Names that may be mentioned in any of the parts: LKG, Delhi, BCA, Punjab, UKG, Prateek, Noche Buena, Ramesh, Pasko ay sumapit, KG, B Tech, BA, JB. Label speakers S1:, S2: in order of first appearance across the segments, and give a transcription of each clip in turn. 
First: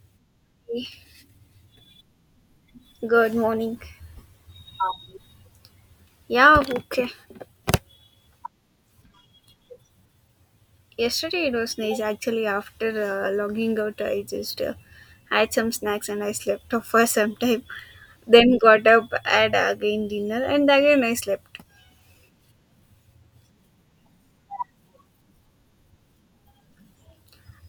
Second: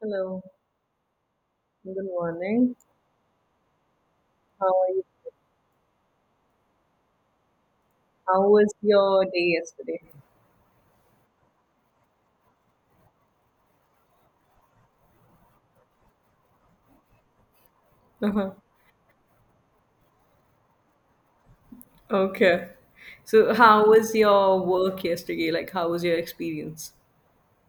S1: Hello, good morning.
S2: Good morning.
S1: How are you?
S2: Yeah, okay.
S1: How was your day yesterday?
S2: Yesterday it was nice actually. After logging out, I just had some snacks and I slept off for some time.
S1: Uh-huh.
S2: Then got up, had again dinner, and again I slept.
S1: Okay. So, how was your work yesterday? Like, how was your experience?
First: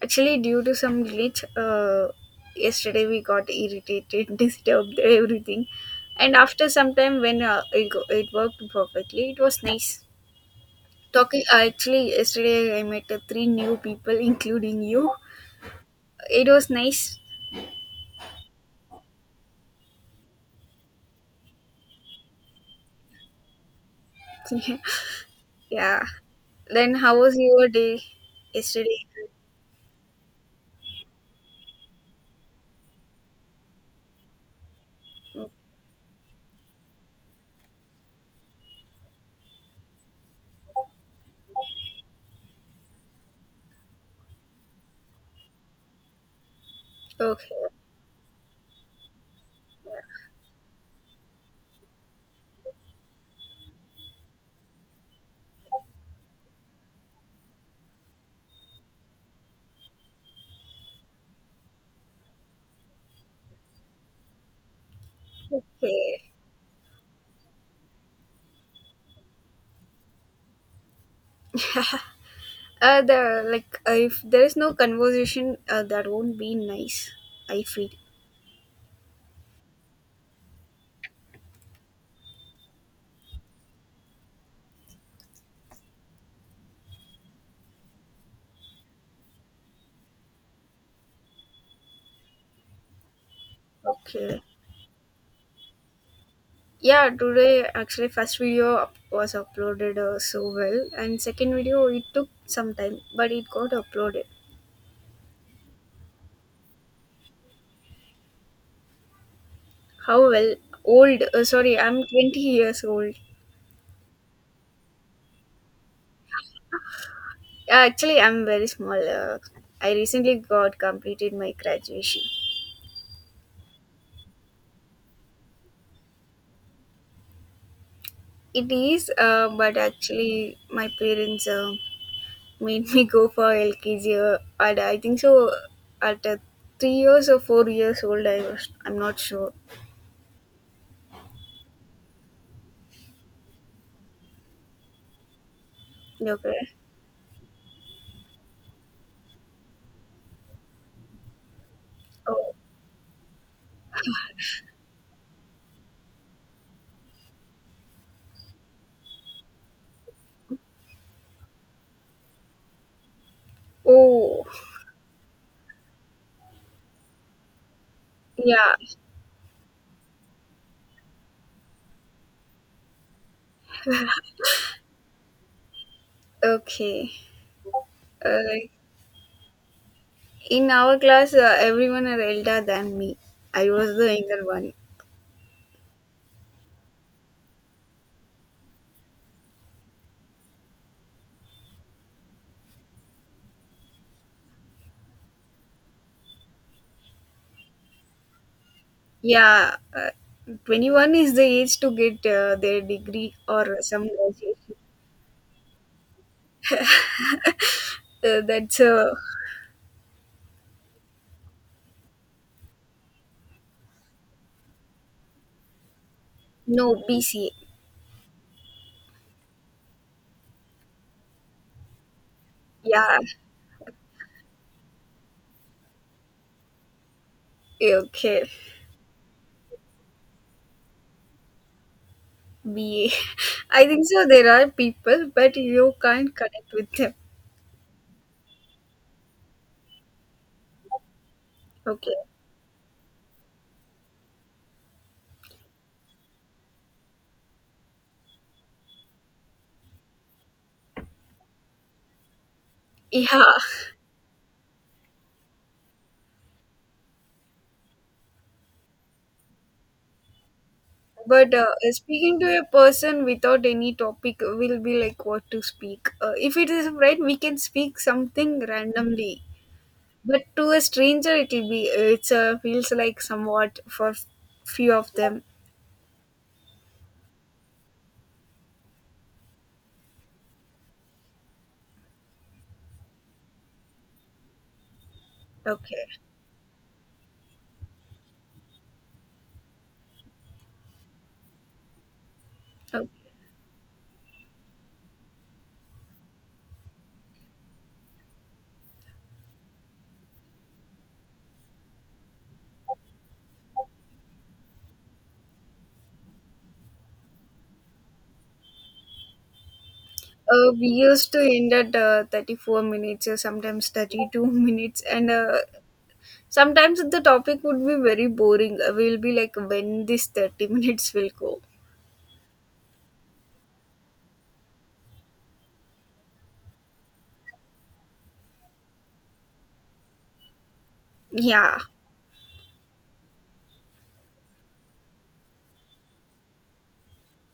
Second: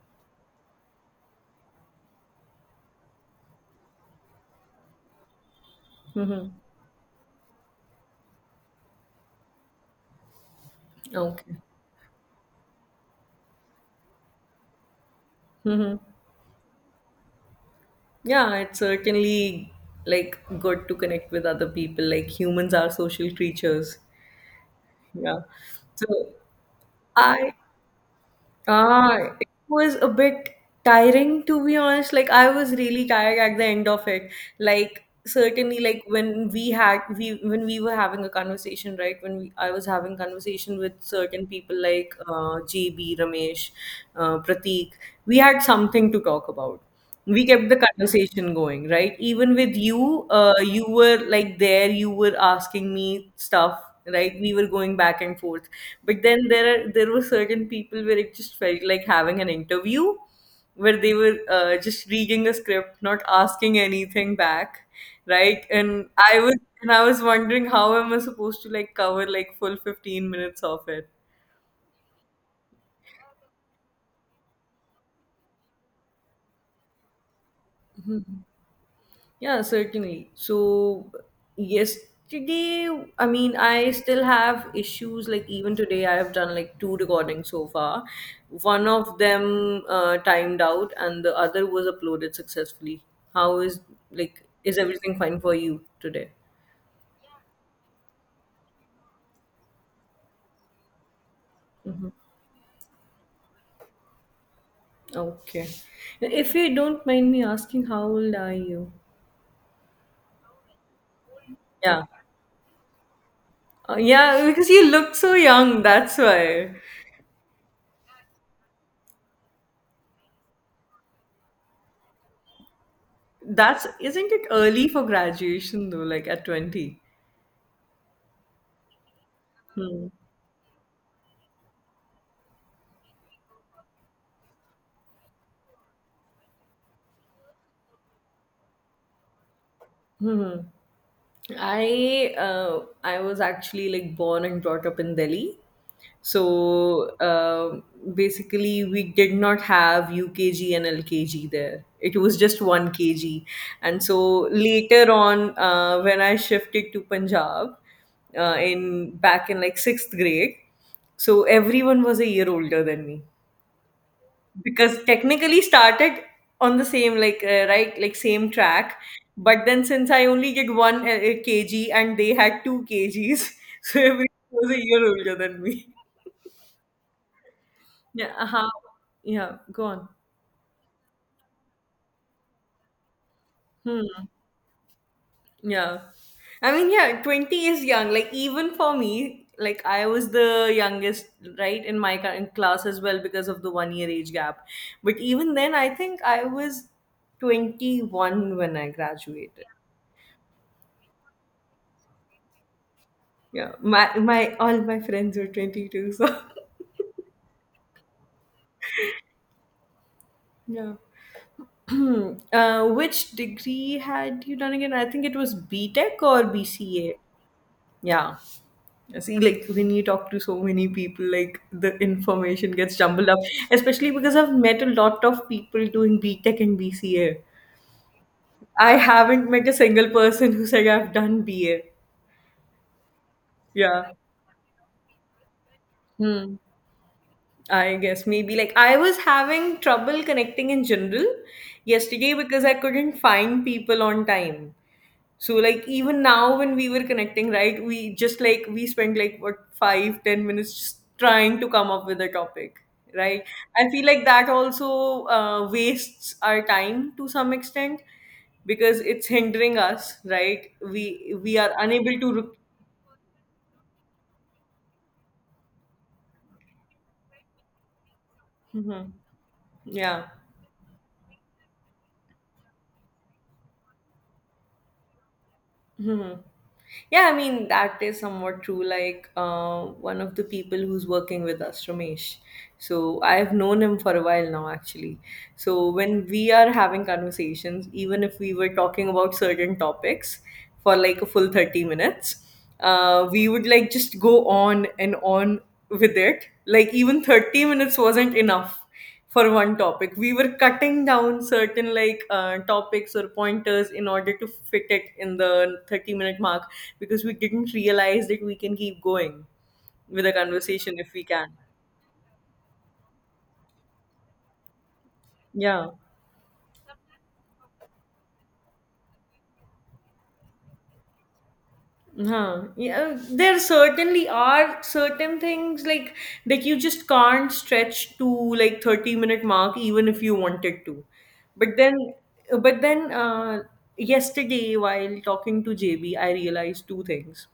S2: Actually, due to some glitch, yesterday we got irritated, disturbed, everything. And
S1: Mm-hmm.
S2: after some time, when it worked perfectly, it was nice. Talking
S1: Okay.
S2: actually, yesterday I met three new people, including you.
S1: Mm-hmm.
S2: It was nice.
S1: Yeah, it's certainly like good to connect with other people. Like, humans are social creatures. Yeah.
S2: Yeah.
S1: So,
S2: Then how was
S1: I...
S2: your day yesterday?
S1: Ah, it was a bit tiring to be honest. Like I was really tired at the end of it. Like certainly, like when we when we were having a conversation, right? When we, I was having conversation with certain people like JB, Ramesh, Prateek, we had something to talk about. We
S2: Okay.
S1: kept the conversation going, right? Even with you, you were like there, you were asking me stuff, right? We were going back and forth. But then there were certain people where it just felt like having an interview, where they were just reading a script, not asking anything back, right? And
S2: Okay.
S1: I was wondering how am I supposed to like cover like full 15 minutes of it.
S2: The if there is no conversation, that won't be nice, I feel.
S1: Yeah, certainly. So, yesterday, I mean, I still have issues. Like, even today, I have done like two recordings so far. One of them timed out, and the other was uploaded successfully. How is,
S2: Okay.
S1: like, is everything fine for you today?
S2: Yeah, today actually was uploaded so well, and second video it
S1: Hmm.
S2: took some time, but it got uploaded.
S1: Okay. If you don't mind me asking, how old are you?
S2: How well? Old? Sorry, I'm
S1: Yeah.
S2: 20 years old.
S1: Yeah, because you look so young, that's why.
S2: Yeah, actually, I'm very small. I recently got completed my graduation.
S1: That's, isn't it early for graduation though, like at 20?
S2: It is, but
S1: Hmm.
S2: actually, my parents made me go for LKG. And I think so. At 3 years or 4 years old, I was. I'm not sure.
S1: Hmm. I was actually like born and brought up in Delhi. So
S2: Okay.
S1: basically, we did not have UKG and LKG there. It was
S2: Oh,
S1: just one KG. And so later on, when I shifted to Punjab in back in like sixth grade, so everyone was a year older than me.
S2: oh,
S1: Because technically started on the same like right, like same
S2: yeah.
S1: track, but then since I only did one KG and they had two KGs, so everyone was a year older than me.
S2: Okay.
S1: Yeah,
S2: Uh,
S1: uh-huh. Yeah, go on.
S2: in our class, everyone are elder than me. I was the
S1: Hmm.
S2: younger one.
S1: Yeah, I mean, yeah, 20 is young. Like, even for me, like, I was the youngest, right? In my ca- in class as well, because of the 1 year age gap. But even then I think I was 21 when I graduated.
S2: Yeah. 21 is the age to get their degree
S1: Yeah,
S2: or some
S1: my
S2: graduation.
S1: all my friends were 22, so
S2: That's
S1: yeah. Which degree had you done again? I think it was B Tech or
S2: No,
S1: BCA.
S2: BCA.
S1: Yeah. See, like when you talk to so many people, like the information gets
S2: Yeah,
S1: jumbled up, especially because I've met a lot of people doing B Tech and BCA.
S2: okay.
S1: I haven't met a single person who's like, I've done BA.
S2: Me, I think
S1: Yeah.
S2: so. There are people, but you can't
S1: Hmm.
S2: connect with them.
S1: I guess maybe like I was having trouble connecting in general
S2: Okay.
S1: yesterday because I couldn't find people on time. So like even now when we were connecting, right, we just like we spent like what, five, 10 minutes just trying to come up with a topic.
S2: Yeah,
S1: Right. I feel like that also wastes our time to some extent because it's hindering us, right? We
S2: but
S1: we are unable to.
S2: speaking to
S1: Rec-
S2: a person without any topic will be like what to speak. If it is right, we can speak something
S1: Mhm.
S2: randomly,
S1: Yeah.
S2: but to a stranger, it will be it's feels like somewhat for few of them.
S1: Mhm. Yeah, I mean, that is somewhat true. Like, one of the people who's working with us, Ramesh. So, I've known him for a while now, actually. So,
S2: Okay.
S1: when we are having conversations, even if we were talking about certain topics for like a full 30 minutes,
S2: Okay.
S1: we would like just go on and on with it. Like, even 30 minutes wasn't enough for one topic. We were cutting down certain like topics or pointers in order to fit it in the 30-minute mark, because we didn't realize that we can keep going with a
S2: We
S1: conversation if we
S2: used to
S1: can.
S2: end at 34 minutes or sometimes 32 minutes and
S1: Yeah.
S2: sometimes the topic would be very boring. We'll be like, when this 30 minutes will go.
S1: Huh. Yeah. There certainly are certain things like that you just can't stretch to like 30-minute mark even if you wanted to. But
S2: Yeah.
S1: then but then yesterday while talking to JB I realized two things.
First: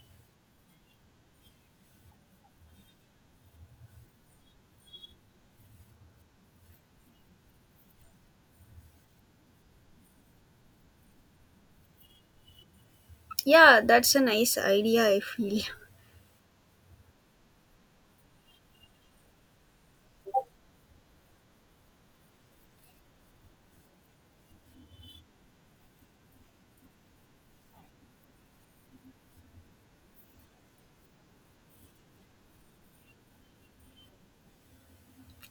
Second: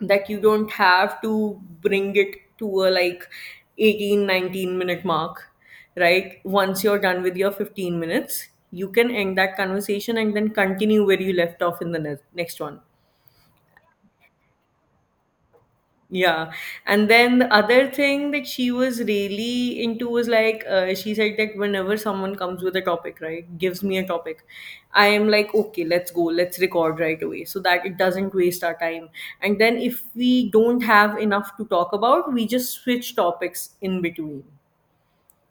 S1: That you don't have to bring it to a like 18, 19 minute mark, right? Once you're done with your 15 minutes you can end that conversation and then continue where you left off in the ne- next one.
S2: Yeah, that's a nice idea, I feel.
S1: Yeah. And then the other thing that she was really into was like, she said that whenever someone comes with a topic, right, gives me a topic, I am like, okay, let's go, let's record right away so that it doesn't waste our time. And then if we don't have enough to talk about, we just switch topics in between.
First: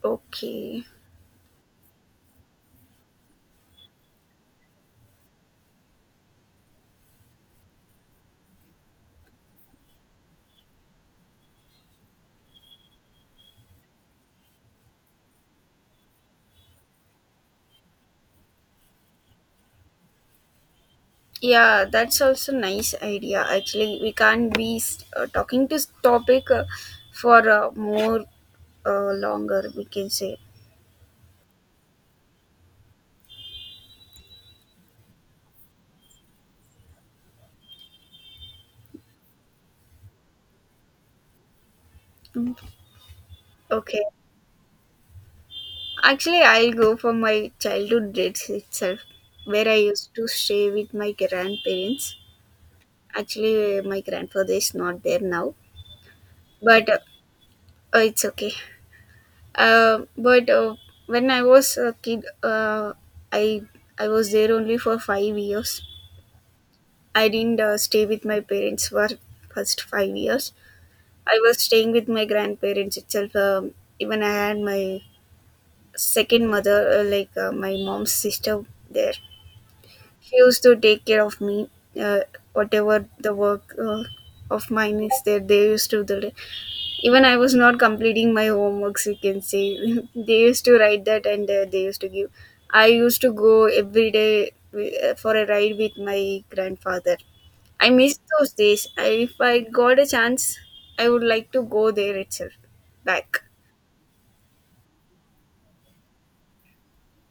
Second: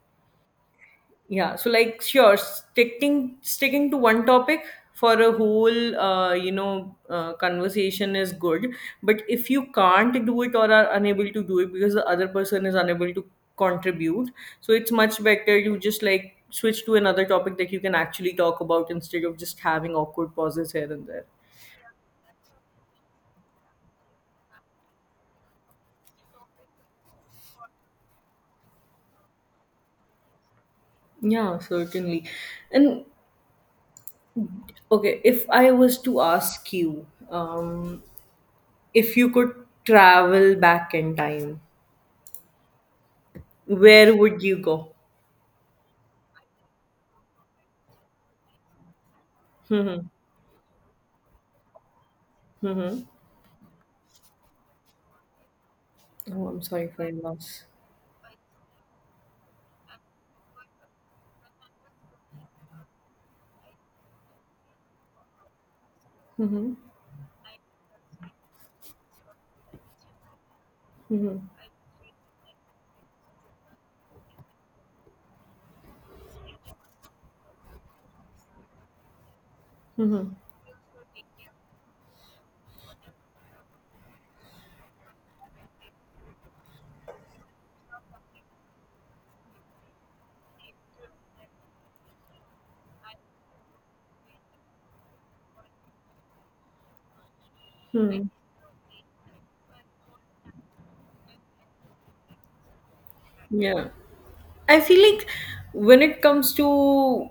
S2: Okay.
S1: Yeah, so like sure, sticking to one topic for a whole conversation is good, but if you can't do it or are unable to do it because the other person is unable to contribute, so it's much better you just like switch to another topic that you can actually talk about instead of just having awkward pauses here and there.
S2: Yeah, that's also nice idea. Actually, we can't be talking this topic for more longer, we can say.
S1: Yeah, certainly. And okay, if I was to ask you, if you could travel back in time,
S2: Mm. Okay.
S1: where would you go?
S2: Actually, I'll go for my childhood dates itself, where I
S1: Mhm.
S2: used to stay with my grandparents.
S1: Mhm.
S2: Actually, my grandfather is not there now,
S1: Oh, I'm sorry
S2: but uh,
S1: for your loss.
S2: uh, it's okay. But When I was a kid, I I was there only for 5 years.
S1: Mhm.
S2: I didn't stay with my parents for first 5 years. I
S1: Mhm.
S2: was staying with my grandparents itself. Even I had my second mother, my mom's sister, there.
S1: Mhm.
S2: She used to take care of me. Uh, Whatever the work of mine is there, they used to do it. Even I was not completing my homeworks, you can say. They used to write that, and they used to give. I used to go every day for a ride with my grandfather. I miss
S1: Mhm.
S2: those days. If I got a chance, I would like to go there itself back.
S1: Yeah. I feel like when it comes to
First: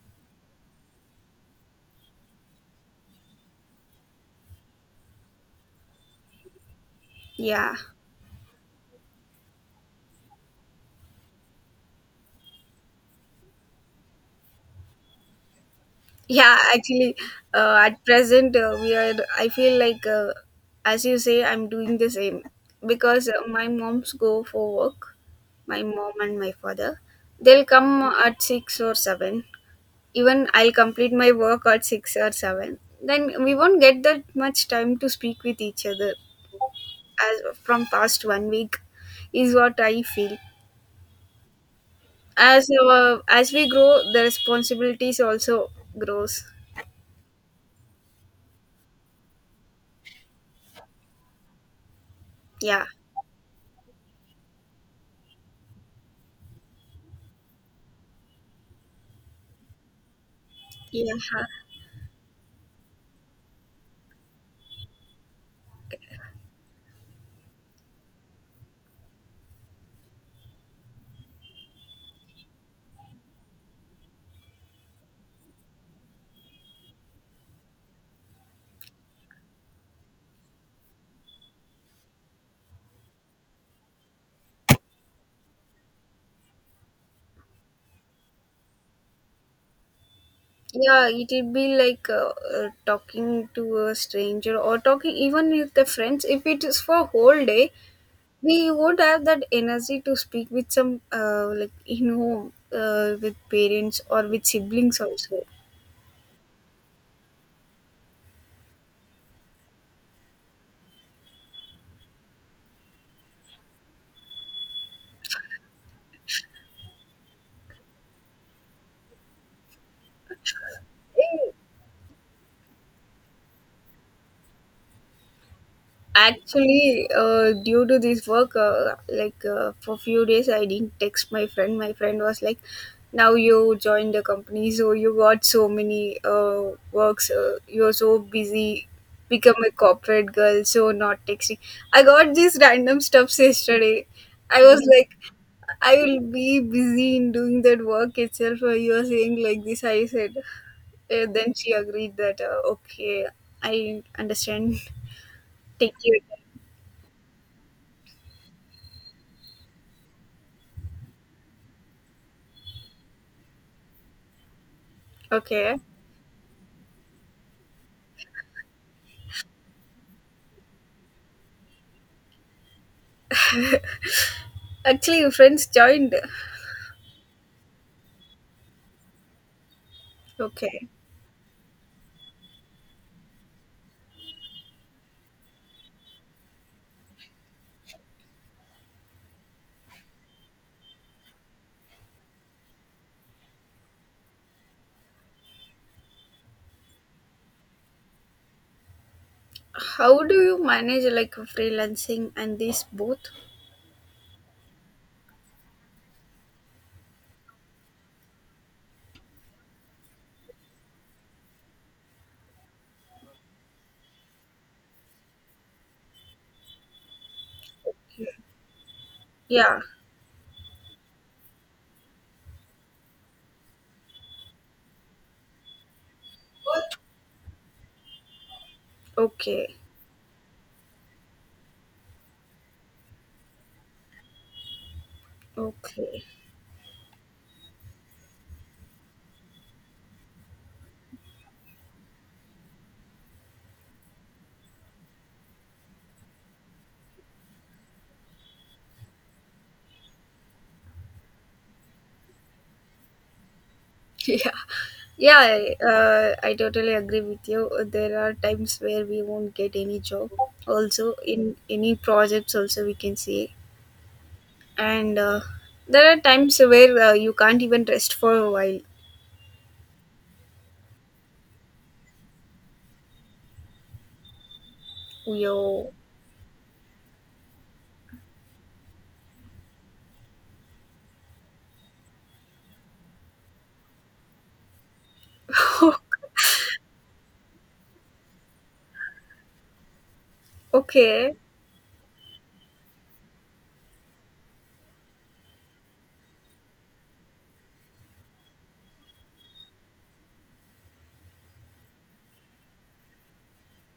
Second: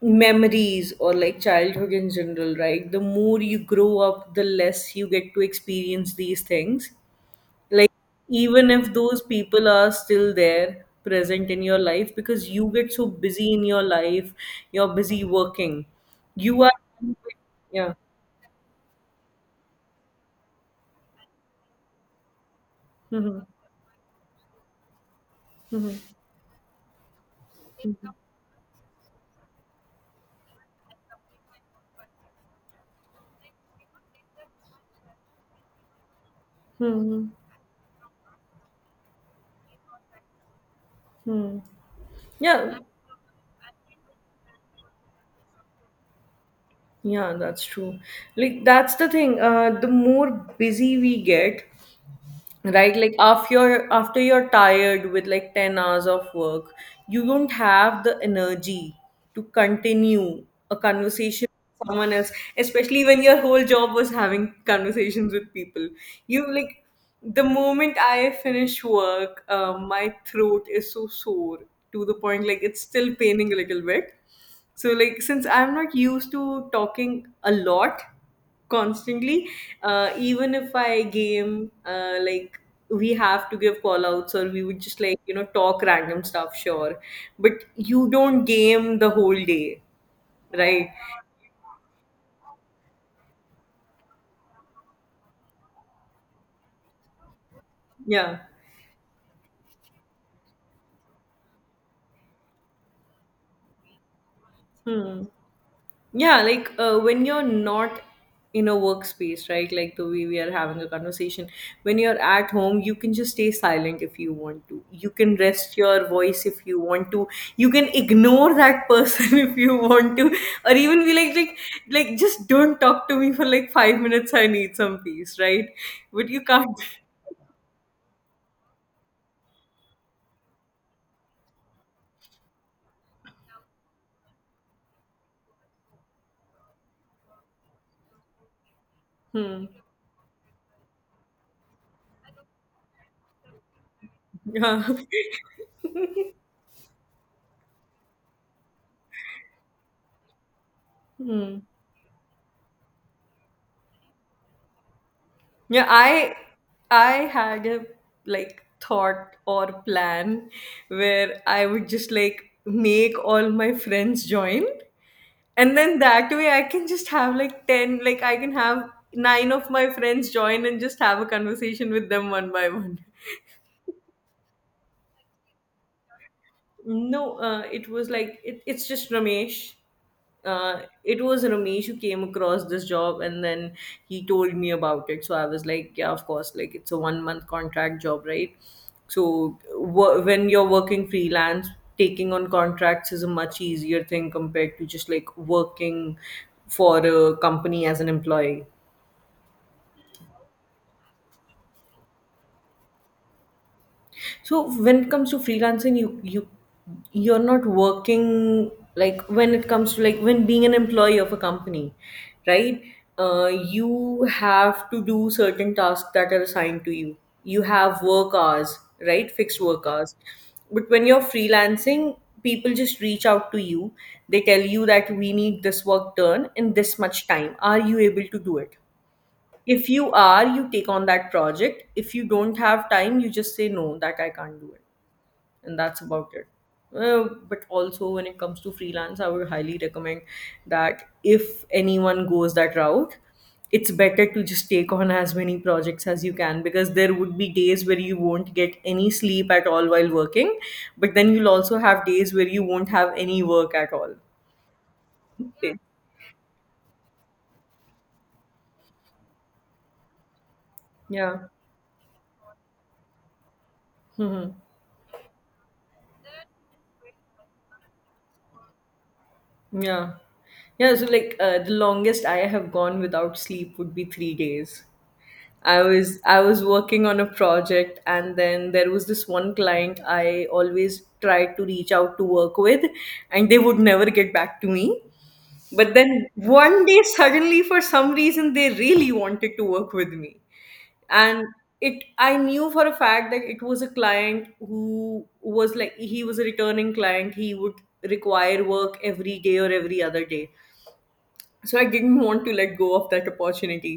S1: memories or like childhood in general, right? The more you grow up, the less you get to experience these things.
S2: Yeah.
S1: Like, even if those people are still there, present in your life, because you get so busy in your life, you're busy working.
S2: Yeah,
S1: You are,
S2: actually,
S1: yeah.
S2: at present, we are. I feel like, as you say, I'm doing the same because
S1: Mhm.
S2: my moms go for work. My
S1: Mhm.
S2: mom and my father, they'll come at six or seven. Even I'll complete my work at six or seven. Then we won't get that much time to speak with each other,
S1: Mhm.
S2: as from past 1 week, is what I feel.
S1: Mhm. Yeah.
S2: As we grow, the responsibilities also grows.
S1: Yeah, that's true. Like that's the thing. The more busy we get,
S2: Yeah,
S1: right? Like after you're tired with like 10 hours of work, you don't have the energy to continue a
S2: yeah.
S1: conversation someone else, especially when your whole job was having conversations with people you like. The moment I finish work, my throat is so sore, to the point like it's still paining a little bit. So like since I'm not used to talking a lot constantly, even if I game, like, we have to give call outs or we would just like, you know, talk random stuff, sure, but you don't game the whole day, right?
S2: Yeah, it will be like talking to a stranger or talking even with the friends. If it is for whole day,
S1: Yeah.
S2: we would have that energy to speak with some, with parents or with siblings
S1: Hmm.
S2: also.
S1: Yeah, like when you're not in a workspace, right? Like the way we are having a conversation, when you're at home, you can just stay silent if you want to. You can rest your voice if you want to. You can ignore that person if you want to, or even be
S2: Hey.
S1: like, just don't talk to me for like 5 minutes. I need some peace, right? But you can't.
S2: Actually, due to this work, for few days, I didn't text my friend. My friend was like, "Now you joined the company, so you got so many works. You're so busy. Become
S1: Hmm.
S2: a corporate girl, so not texting." I got these random stuffs yesterday. I was
S1: Yeah.
S2: like, "I will be busy in doing that work itself. You are saying like this," I said. Then
S1: Hmm.
S2: she agreed that okay, I understand.
S1: Yeah,
S2: Take you.
S1: I had a like thought or plan where I would just like make all my friends join, and
S2: Okay.
S1: then that way I can just have like 10, like I can have 9 of my friends join and just have a conversation with them one by one.
S2: Actually, your friends joined.
S1: No, it was like it, it's just Ramesh.
S2: Okay.
S1: It was Ramesh who came across this job, and then he told me about it. So I was like, yeah, of course, like it's a 1 month contract job, right? So w- when you're working freelance, taking on contracts is a much easier thing compared to just like working for a company as an employee.
S2: How do you manage like freelancing and this both?
S1: So when it comes to freelancing, you you're not working like when it comes to like when being an employee of a company, right? You have to do certain tasks that are assigned to you. You have work hours, right? Fixed
S2: Yeah.
S1: work hours. But when you're freelancing, people just reach out to you. They tell you that we need this work done in this much time. Are you able to do it?
S2: Okay.
S1: If you are, you take on that project. If you don't have time, you just say no, that I can't do it, and that's
S2: Okay.
S1: about it. But also, when it comes to freelance, I would highly recommend that if anyone goes that route, it's better to just take on as many projects as you can, because there would be days where you won't get any sleep at all while working, but then you'll also have days where you won't have any work at all.
S2: Yeah. Yeah, I,
S1: Okay.
S2: uh, I totally agree with you. There are times where we won't get any job. Also,
S1: Yeah.
S2: in any projects, also we can see.
S1: Hmm.
S2: And There are times where you can't even rest for a while.
S1: Yeah. Yeah. So, like, the longest I have gone without sleep would be 3 days. I
S2: Yo.
S1: was I was working on a project and then there was this one client I always tried to reach out to work with, and they would never get back to me. But then one day suddenly for some reason they really wanted to work with me.
S2: Okay.
S1: And it, I knew for a fact that it was a client who was like, he was a returning client. He would require work every day or every other day, so I didn't want to let go of that opportunity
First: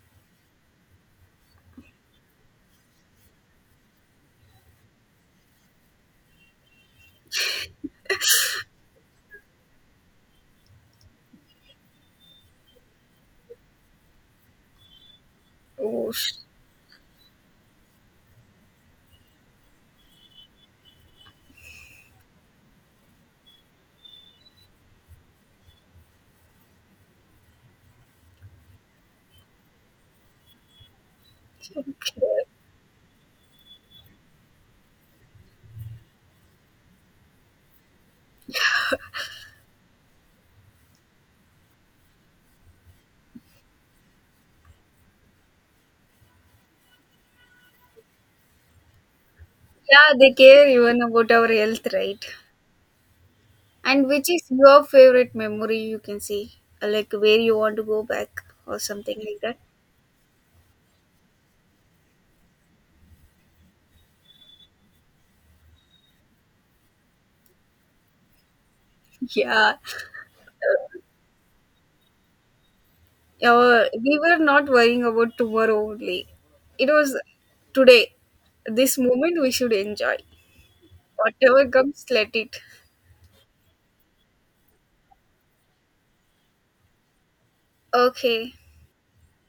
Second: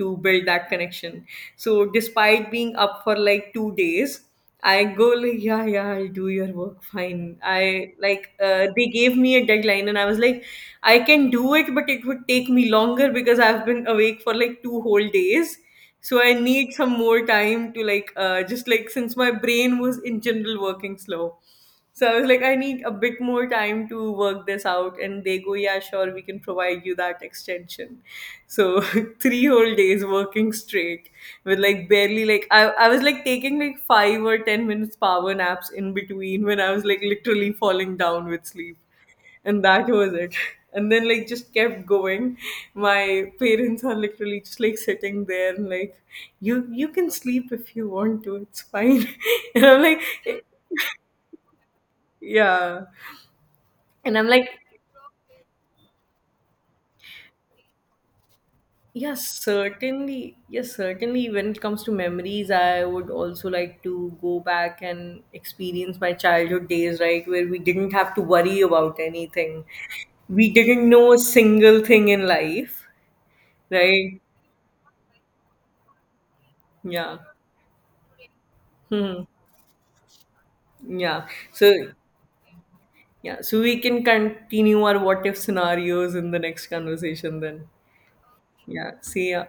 S1: to build that connection. So despite being up for like 2 days, I go like, yeah, yeah, I'll do your work, fine. I like, they gave me a deadline and I was like, I can do it but it would take me longer because I've been awake for like 2 whole days,
S2: Oh,
S1: so I
S2: sh-.
S1: need some more time to like, just like, since my brain was in general working slow, so I was like, I need a bit more time to work this out. And they go, yeah, sure, we can provide you that extension. So three whole days working straight with like barely
S2: Okay.
S1: like I was like taking like 5 or 10 minutes power naps in between when I was like literally falling down with sleep. And that was it. And then like just kept going. My parents are literally just like sitting there and like, you can sleep if you want to, it's fine. And I'm like,
S2: Yeah, they care even about our health, right?
S1: yeah.
S2: And
S1: And
S2: which
S1: I'm like,
S2: is your favorite memory you can see? Like where you want to go back or something
S1: yes,
S2: like that?
S1: certainly. Yes, certainly. When it comes to memories, I would also like to go back and experience my childhood days, right? Where we didn't have to worry about anything.
S2: Yeah.
S1: We didn't know a single thing in life,
S2: We
S1: right?
S2: were not worrying about tomorrow only. It was
S1: Yeah.
S2: today. This
S1: Hmm.
S2: moment we should enjoy.
S1: Yeah.
S2: Whatever
S1: So,
S2: comes, let it.
S1: yeah. So we can continue our what if scenarios in the next conversation then.
S2: Okay.
S1: Yeah. See ya.